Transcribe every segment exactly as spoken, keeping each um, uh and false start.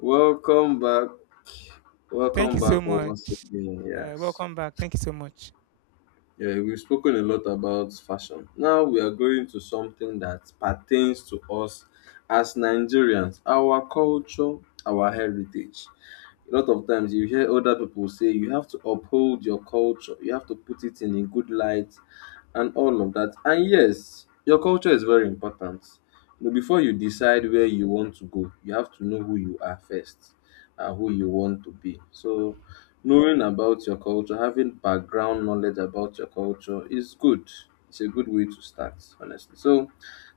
Welcome back. Thank Welcome you so back much. once again. Uh, Yes. Welcome back. Thank you so much. Yeah, we've spoken a lot about fashion. Now we are going to something that pertains to us as Nigerians, our culture, our heritage. A lot of times you hear other people say you have to uphold your culture, you have to put it in a good light, and all of that. And yes, your culture is very important. You know, before you decide where you want to go, you have to know who you are first and who you want to be. So, knowing about your culture, having background knowledge about your culture is good. It's a good way to start, honestly. So,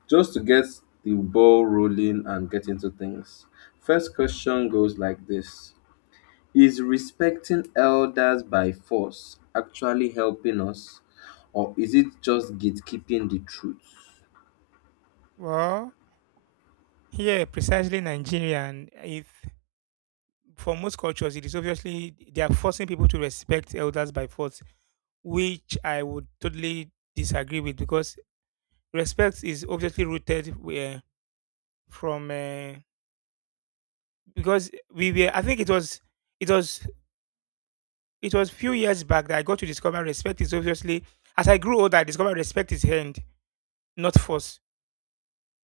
just to get the ball rolling and get into things, first question goes like this: is respecting elders by force actually helping us, or is it just gatekeeping the truth? Well, yeah, precisely Nigeria, and if for most cultures, it is obviously they are forcing people to respect elders by force, which I would totally disagree with because respect is obviously rooted where from uh, because we were. I think it was it was it was few years back that I got to discover respect is obviously. As I grew older, I discovered respect is hand, not force.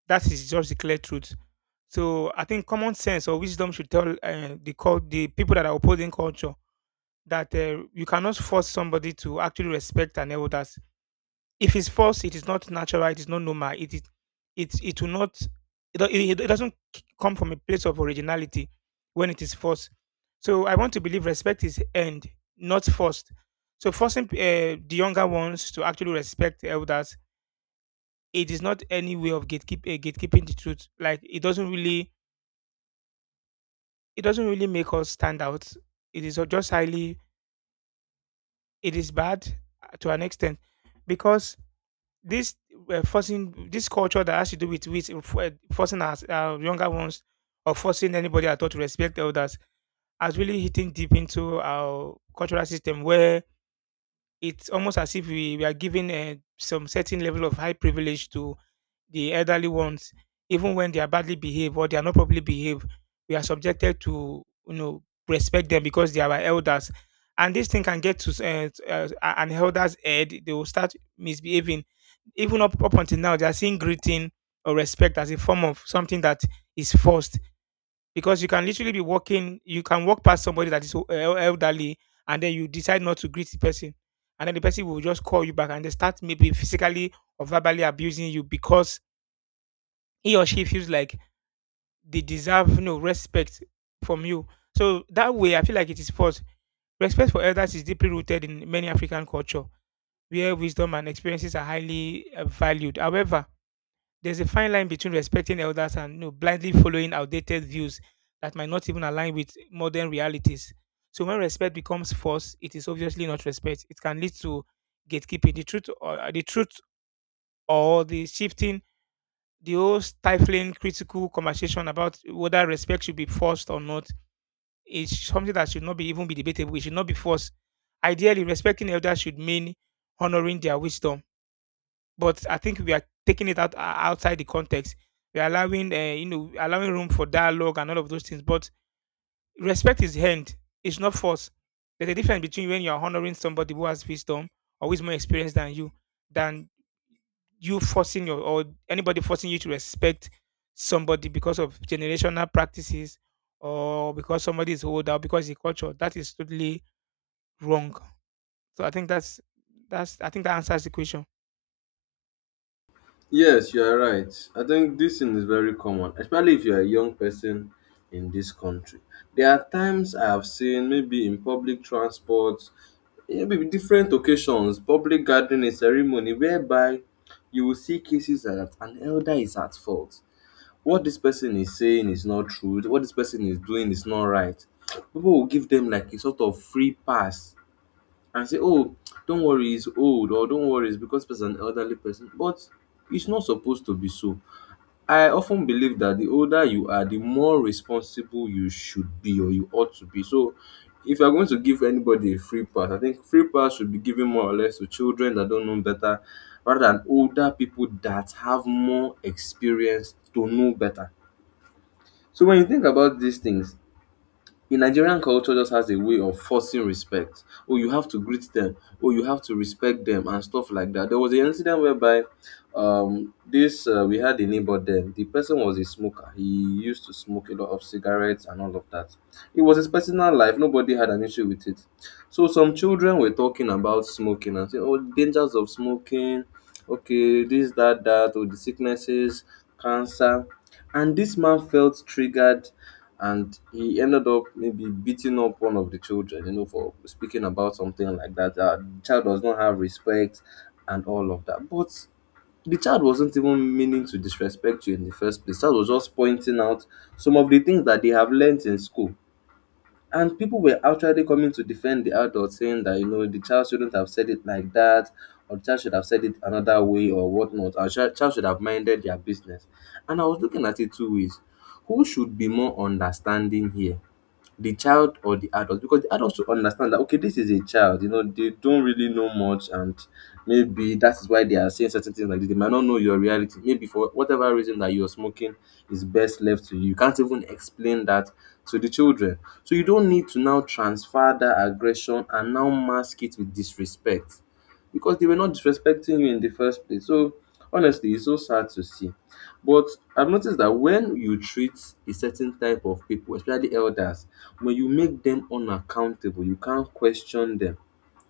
That is just the clear truth. So I think common sense or wisdom should tell uh, the cult, the people that are opposing culture, that uh, you cannot force somebody to actually respect an elders. If it's forced, it is not natural. It is not normal. It is it it will not. It, do- it, it doesn't c- come from a place of originality when it is forced. So I want to believe respect is earned, not forced. So forcing uh, the younger ones to actually respect elders, it is not any way of gatekeep uh, gatekeeping the truth. Like, it doesn't really it doesn't really make us stand out. It is just highly. It is bad uh, to an extent because this uh, forcing this culture that has to do with with uh, forcing us uh, younger ones, or forcing anybody at all to respect elders, has really hitting deep into our cultural system where it's almost as if we, we are giving uh, some certain level of high privilege to the elderly ones, even when they are badly behaved, or they are not properly behaved. We are subjected to you know respect them because they are our elders. And this thing can get to s- eh, eh, an elder's head; they will start misbehaving. Even up, up until now, they are seeing greeting or respect as a form of something that is forced. Because you can literally be walking, you can walk past somebody that is o- eh, elderly, and then you decide not to greet the person, and then the person will just call you back, and they start maybe physically or verbally abusing you because he or she feels like they deserve no respect from you. So that way, I feel like it is false. Respect for elders is deeply rooted in many African culture, where wisdom and experiences are highly uh, valued. However, there's a fine line between respecting elders and you know, blindly following outdated views that might not even align with modern realities. So when respect becomes force, it is obviously not respect. It can lead to gatekeeping the truth, or the truth, or the shifting, the whole stifling critical conversation about whether respect should be forced or not is something that should not be even be debatable. It should not be forced. Ideally, respecting elders should mean honoring their wisdom. But I think we are taking it out uh, outside the context. We are allowing, uh, you know, allowing room for dialogue and all of those things. But respect is earned. It's not forced. There's a difference between when you are honoring somebody who has wisdom or who is more experienced than you, than you forcing your or anybody forcing you to respect somebody because of generational practices, or because somebody is older, or because the culture, that is totally wrong. So I think that's that's I think that answers the question. Yes, you are right. I think this thing is very common, especially if you are a young person in this country. There are times I have seen, maybe in public transport, eh, maybe different occasions, public gathering, a ceremony, whereby you will see cases like that an elder is at fault. What this person is saying is not true, what this person is doing is not right. People will give them like a sort of free pass and say, oh, don't worry, he's old, or don't worry, it's because he's an elderly person. But it's not supposed to be so. I often believe that the older you are, the more responsible you should be or you ought to be. So if you're going to give anybody a free pass, I think free pass should be given more or less to children that don't know better, rather than older people that have more experience to know better. So when you think about these things, in Nigerian culture, just has a way of forcing respect. Oh, you have to greet them. Oh, you have to respect them and stuff like that. There was an incident whereby um this uh, we had a neighbor then. The person was a smoker. He used to smoke a lot of cigarettes and all of that. It was his personal life. Nobody had an issue with it. So some children were talking about smoking and saying, "Oh, dangers of smoking. Okay, this, that, that. Oh, the sicknesses, cancer." And this man felt triggered and he ended up maybe beating up one of the children, you know, for speaking about something like that. Uh, the child does not have respect and all of that. But the child wasn't even meaning to disrespect you in the first place. Child was just pointing out some of the things that they have learnt in school, and people were actually coming to defend the adult, saying that, you know, the child shouldn't have said it like that, or the child should have said it another way, or whatnot. And child child should have minded their business. And I was looking at it two ways: who should be more understanding here? The child or the adult? Because the adults should understand that, okay, this is a child, you know, they don't really know much, and maybe that is why they are saying certain things like this. They might not know your reality. Maybe for whatever reason that you're smoking is best left to you, you can't even explain that to the children. So you don't need to now transfer that aggression and now mask it with disrespect, because they were not disrespecting you in the first place. So honestly, it's so sad to see. But I've noticed that when you treat a certain type of people, especially elders, when you make them unaccountable, you can't question them.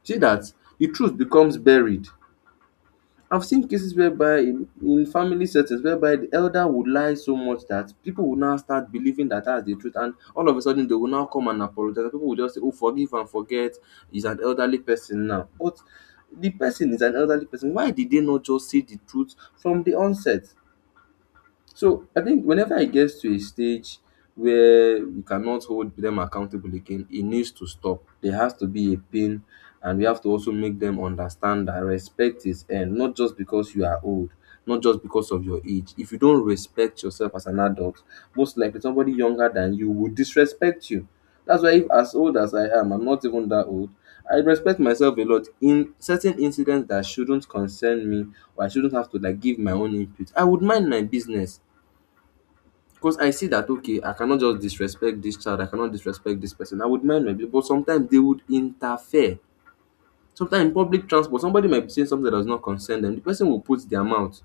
See that the truth becomes buried. I've seen cases whereby in, in family settings whereby the elder would lie so much that people will now start believing that that's the truth, and all of a sudden they will now come and apologize. People will just say, "Oh, forgive and forget. He's an elderly person now," but the person is an elderly person. Why did they not just say the truth from the onset? So I think whenever it gets to a stage where we cannot hold them accountable again, it needs to stop. There has to be a pin, and we have to also make them understand that respect is earned, not just because you are old, not just because of your age. If you don't respect yourself as an adult, most likely somebody younger than you will disrespect you. That's why, if as old as I am, I'm not even that old, I respect myself a lot. In certain incidents that shouldn't concern me or I shouldn't have to like give my own input, I would mind my business, because I see that, okay, I cannot just disrespect this child, I cannot disrespect this person. I would mind my people, but sometimes they would interfere. Sometimes in public transport, somebody might be saying something that does not concern them. The person will put their mouth.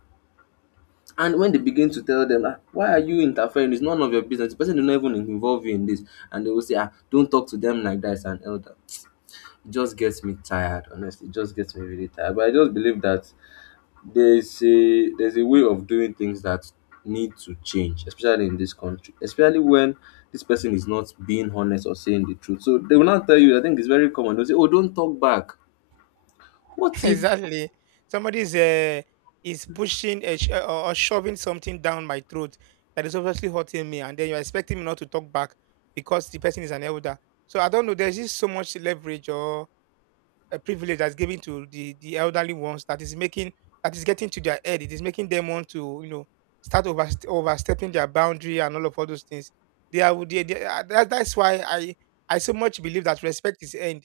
And when they begin to tell them, ah, why are you interfering? It's none of your business. The person did not even involve you in this. And they will say, ah, don't talk to them like that, it's an elder. It just gets me tired, honestly. It just gets me really tired. But I just believe that there's a there's a way of doing things that need to change, especially in this country, especially when this person is not being honest or saying the truth. So they will not tell you, I think it's very common, they'll say, oh, don't talk back. What if? Exactly. Somebody is uh, is pushing a sh- or or shoving something down my throat, that is obviously hurting me, and then you're expecting me not to talk back because the person is an elder. So I don't know, there's just so much leverage, or uh, privilege that's given to the the elderly ones, that is making, that is getting to their head. It is making them want to you know start over overstepping their boundary and all of all those things. They are they, they are- that, that's why I I so much believe that respect is earned.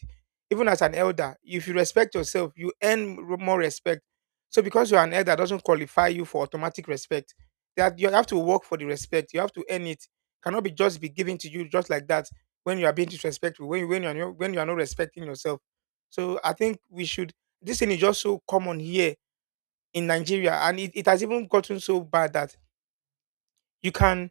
Even as an elder, if you respect yourself, you earn r- more respect. So because you're an elder doesn't qualify you for automatic respect. That you have to work for the respect. You have to earn it. Cannot be just be given to you just like that when you are being disrespectful. When you when you are no- when you are not respecting yourself. So I think we should. This thing is just so common here in Nigeria, and it, it has even gotten so bad that you can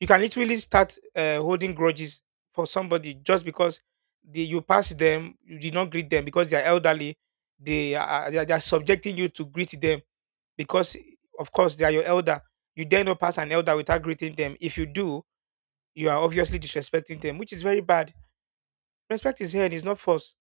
you can literally start uh, holding grudges for somebody just because they, you pass them, you did not greet them because they are elderly. They are they are, they are subjecting you to greet them because, of course, they are your elder. You dare not pass an elder without greeting them. If you do, you are obviously disrespecting them, which is very bad. Respect is here and it's not forced.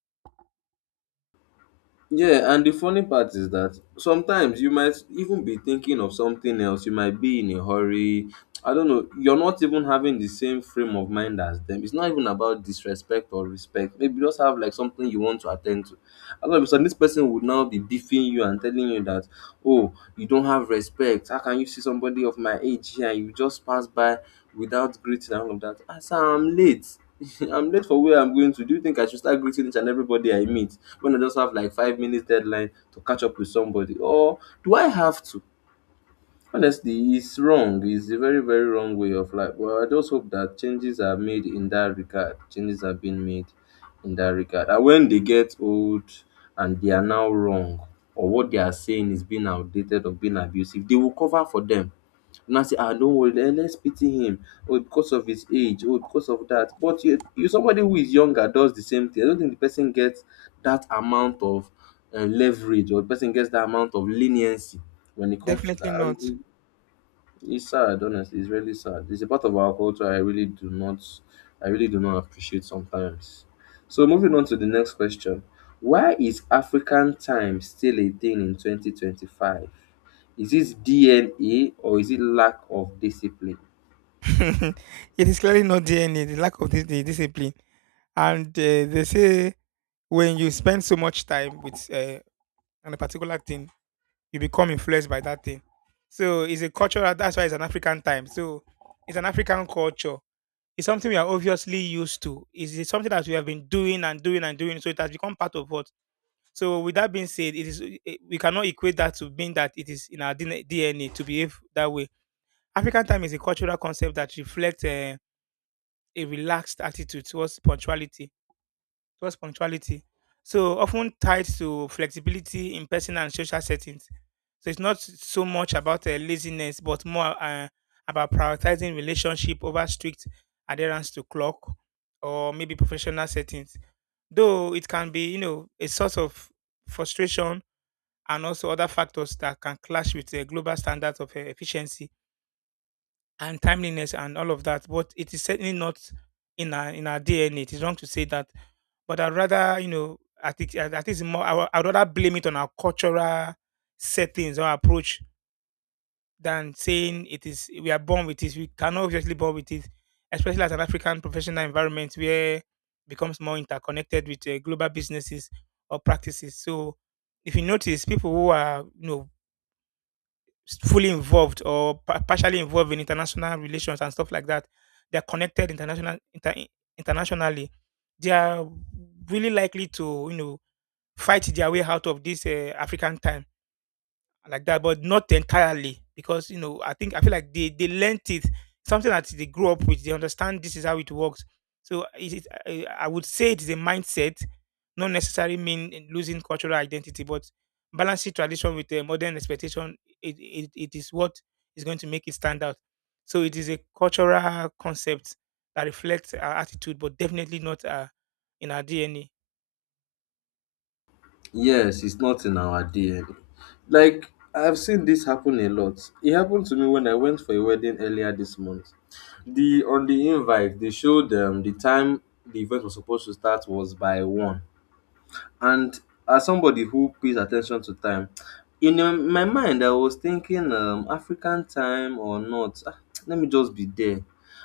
Yeah, and the funny part is that sometimes you might even be thinking of something else. You might be in a hurry. I don't know. You're not even having the same frame of mind as them. It's not even about disrespect or respect. Maybe you just have like something you want to attend to. All of a sudden, this person would now be beefing you and telling you that, oh, you don't have respect. How can you see somebody of my age here and you just pass by without greeting and all of that? I say, I'm late. I'm late for where I'm going to. Do you think I should start greeting each and everybody I meet when I just have like five minutes deadline to catch up with somebody? Or do I have to? Honestly, it's wrong. It's a very, very wrong way of life. Well, I just hope that changes are made in that regard. Changes are being made in that regard. And when they get old and they are now wrong, or what they are saying is being outdated or being abusive, they will cover for them. Now say, ah, don't worry, let- let's pity him. Or because of his age, or because of that. But you, you somebody who is younger does the same thing, I don't think the person gets that amount of uh, leverage, or the person gets that amount of leniency when it comes to Definitely that. And not. it's sad, honestly. It's really sad. It's a part of our culture I really do not, I really do not appreciate sometimes. So moving on to the next question. Why is African time still a thing in twenty twenty-five? Is it D N A or is it lack of discipline? It is clearly not D N A, the lack of this the discipline. And uh, they say, when you spend so much time with uh, on a particular thing, you become influenced by that thing. So it's a cultural. That's why it's an African time. So it's an African culture. It's something we are obviously used to. It's it's something that we have been doing and doing and doing. So it has become part of what. So with that being said, it is eh, we cannot equate that to being that it is in our D N A to behave that way. African time is a cultural concept that reflects. Uh, a relaxed attitude towards punctuality. Towards punctuality, so often tied to flexibility in personal and social settings. So it's not so much about uh, laziness, but more uh, about prioritizing relationship over strict adherence to clock, or maybe professional settings. Though it can be, you know, a source of frustration, and also other factors that can clash with the global standards of uh, efficiency and timeliness and all of that. But it is certainly not in our in our D N A. It is wrong to say that. But I'd rather, you know, I think I I think it's more. I, would- I'd rather blame it on our cultural settings or approach than saying it is we are born with it. We cannot obviously born with it, especially as an African professional environment where it becomes more interconnected with uh, global businesses or practices. So if you notice, people who are you know fully involved or pa- partially involved in international relations and stuff like that. They are connected international inter- internationally. They are really likely to you know fight their way out of this uh, African time like that, but not entirely, because you know I think I feel like they they learnt it, something that they grew up with. They understand this is how it works. So it is, I, I would say it is a mindset, not necessarily mean in losing cultural identity, but balancing tradition with a modern expectation. It, it it is what is going to make it stand out. So it is a cultural concept that reflects our attitude, but definitely not uh, in our D N A. Yes, it's not in our D N A. Like I've seen this happen a lot. It happened to me when I went for a wedding earlier this month. The on the invite they showed um, the time the event was supposed to start was by one. And as somebody who pays attention to time, in um, my mind, I was thinking, um, African time or not, ah, let me just be there.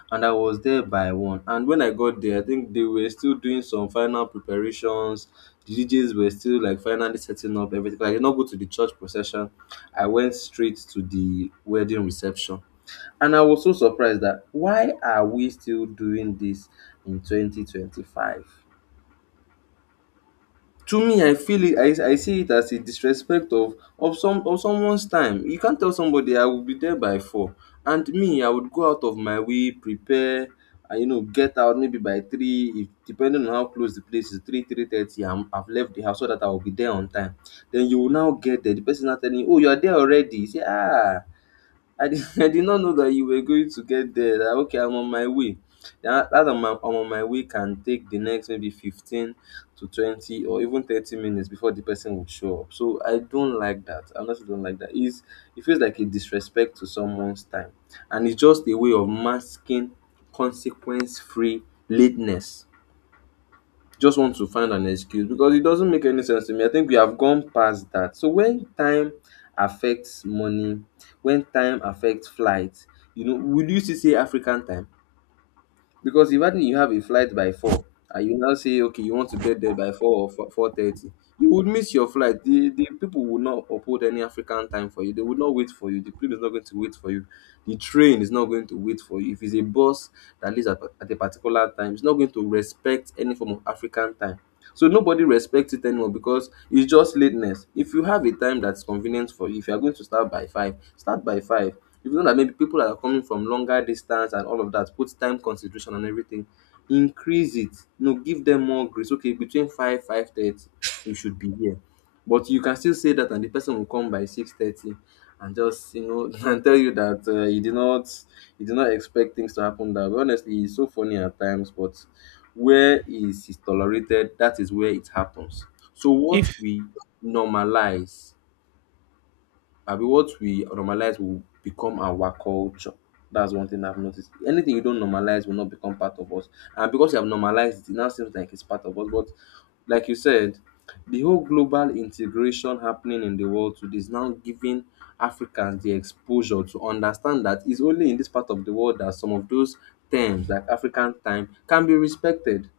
And I was there by one. And when I got there, I think they were still doing some final preparations. The D Js were still like finally setting up everything. I did not go to the church procession. I went straight to the wedding reception. And I was so surprised that why are we still doing this in twenty twenty-five? To me, I feel it. I, I see it as a disrespect of of some of someone's time. You can't tell somebody I will be there by four, and me I would go out of my way, prepare, and you know get out maybe by three, if depending on how close the place is, three three thirty. I'm I've left the house so that I will be there on time. Then you will now get there. The person now telling you, oh, you are there already. You say, ah, I did, I did not know that you were going to get there. That, okay, I'm on my way. That, that I'm, on- I'm on my way can take the next maybe fifteen to twenty or even thirty minutes before the person would show up. So I don't like that. I honestly don't like that. It's, it feels like a disrespect to someone's time. And it's just a way of masking consequence free lateness just want to find an excuse because it doesn't make any sense to me. I think we have gone past that. So when time affects money, when time affects flight, you know, will you still say African time? Because imagine you have a flight by four and you now say, okay, you want to get there by four or four thirty, you would miss your flight. The the people would not uphold any African time for you. They would not wait for you. The plane is not going to wait for you. The train is not going to wait for you. If it's a bus that leaves at, at a particular time, it's not going to respect any form of African time. So nobody respects it anymore because it's just lateness. If you have a time that's convenient for you, if you're going to start by five, start by five. If you know that maybe people that are coming from longer distance and all of that, put time consideration and everything, increase it. You know, give them more grace. Okay, between five, five thirty, you should be here. But you can still say that and the person will come by six thirty and just you know and tell you that uh, you did not you did not expect things to happen that way. Honestly, it's so funny at times, but where is is tolerated, that is where it happens. So what If we normalize, I mean, what we normalize will become our culture. That's one thing I've noticed. Anything you don't normalize will not become part of us. And because you have normalized it, it now seems like it's part of us. But like you said, the whole global integration happening in the world today is now giving Africans the exposure to understand that it's only in this part of the world that some of those terms like African time can be respected.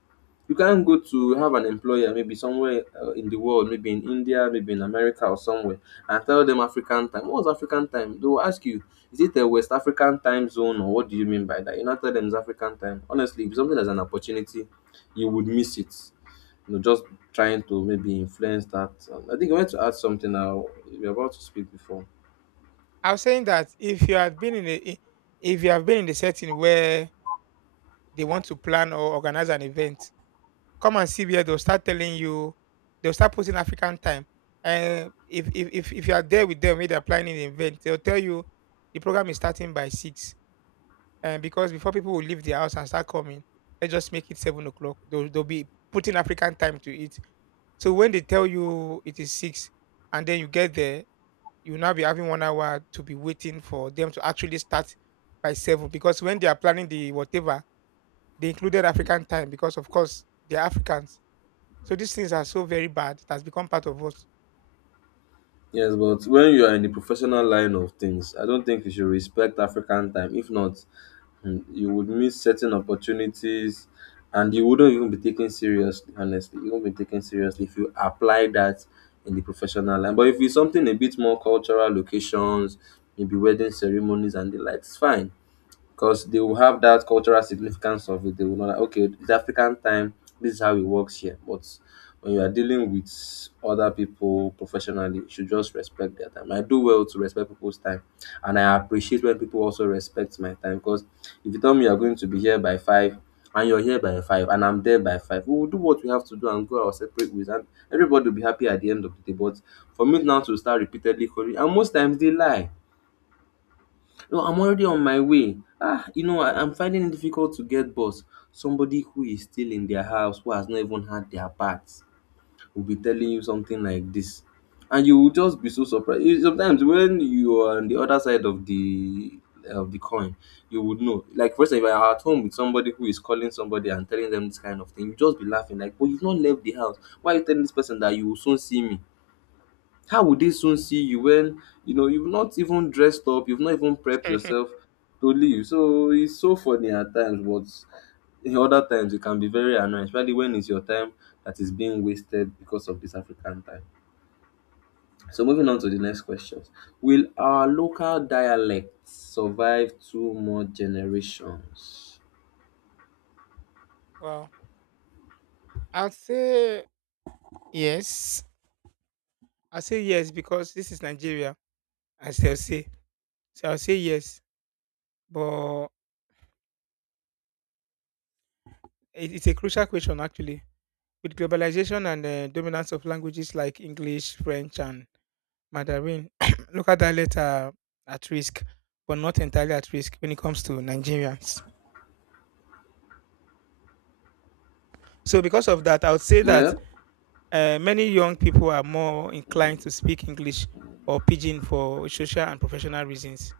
You can't go to have an employer maybe somewhere uh, in the world, maybe in India, maybe in America or somewhere, and tell them African time. What was African time? They will ask you, is it a West African time zone or what do you mean by that? You not tell them it's African time. Honestly, if something is an opportunity, you would miss it. You know, just trying to maybe influence that. Um, I think I want to add something now. We are about to speak before. I was saying that, if you have been in a I- if you have been in a setting where they want to plan or organize an event, come and see where they'll start telling you, they'll start putting African time. And if, if, if, if you are there with them, when they're planning the event, they'll tell you the program is starting by six. And because before people will leave their house and start coming, let's just make it seven o'clock. They'll, they'll be putting African time to it. So when they tell you it is six and then you get there, you'll now be having one hour to be waiting for them to actually start by seven. Because when they are planning the whatever, they included African time because, of course, they're Africans. So these things are so very bad. It has become part of us. Yes, but when you are in the professional line of things, I don't think you should respect African time. If not, Mm, you would miss certain opportunities, and you wouldn't even be taken seriously, honestly you won't be taken seriously if you apply that in the professional line, but if it's something a bit more cultural locations, maybe wedding ceremonies and the like, it's fine because they will have that cultural significance of it. They will know that, okay, it's African time. This is how it works here. But when you are dealing with other people professionally, you should just respect their time. I do well to respect people's time, and I appreciate when people also respect my time. Because if you tell me you are going to be here by five, and you're here by five, and I'm there by five, we will do what we have to do and go our separate ways, and everybody will be happy at the end of the day. But for me now to start repeatedly calling, and most times they lie, no, I'm already on my way. Ah, you know, I, I'm finding it difficult to get bus. Somebody who is still in their house, who has not even had their bath, will be telling you something like this. And you will just be so surprised. You- Sometimes when you are on the other side of the of the coin, you would know. Like for instance, if you are at home with somebody who is calling somebody and telling them this kind of thing, you just be laughing like, "But you've not left the house. Why are you telling this person that you will soon see me? How will they soon see you when you know you've not even dressed up, you've not even prepped Mhm. yourself to leave?" So it's so funny at times, but in other times it can be very annoying, especially when it's your time that is being wasted because of this African time. So moving on to the next questions. Will our local dialects survive two more generations? Wow. I'll say yes. I'll say yes because this is Nigeria, as they'll say. So I'll say yes. But it- it's a crucial question, actually. With globalization and the dominance of languages like English, French, and Mandarin, local dialects are at risk, but not entirely at risk when it comes to Nigerians. So because of that, I would say that Yeah. Uh, many young people are more inclined to speak English or Pidgin for social and professional reasons.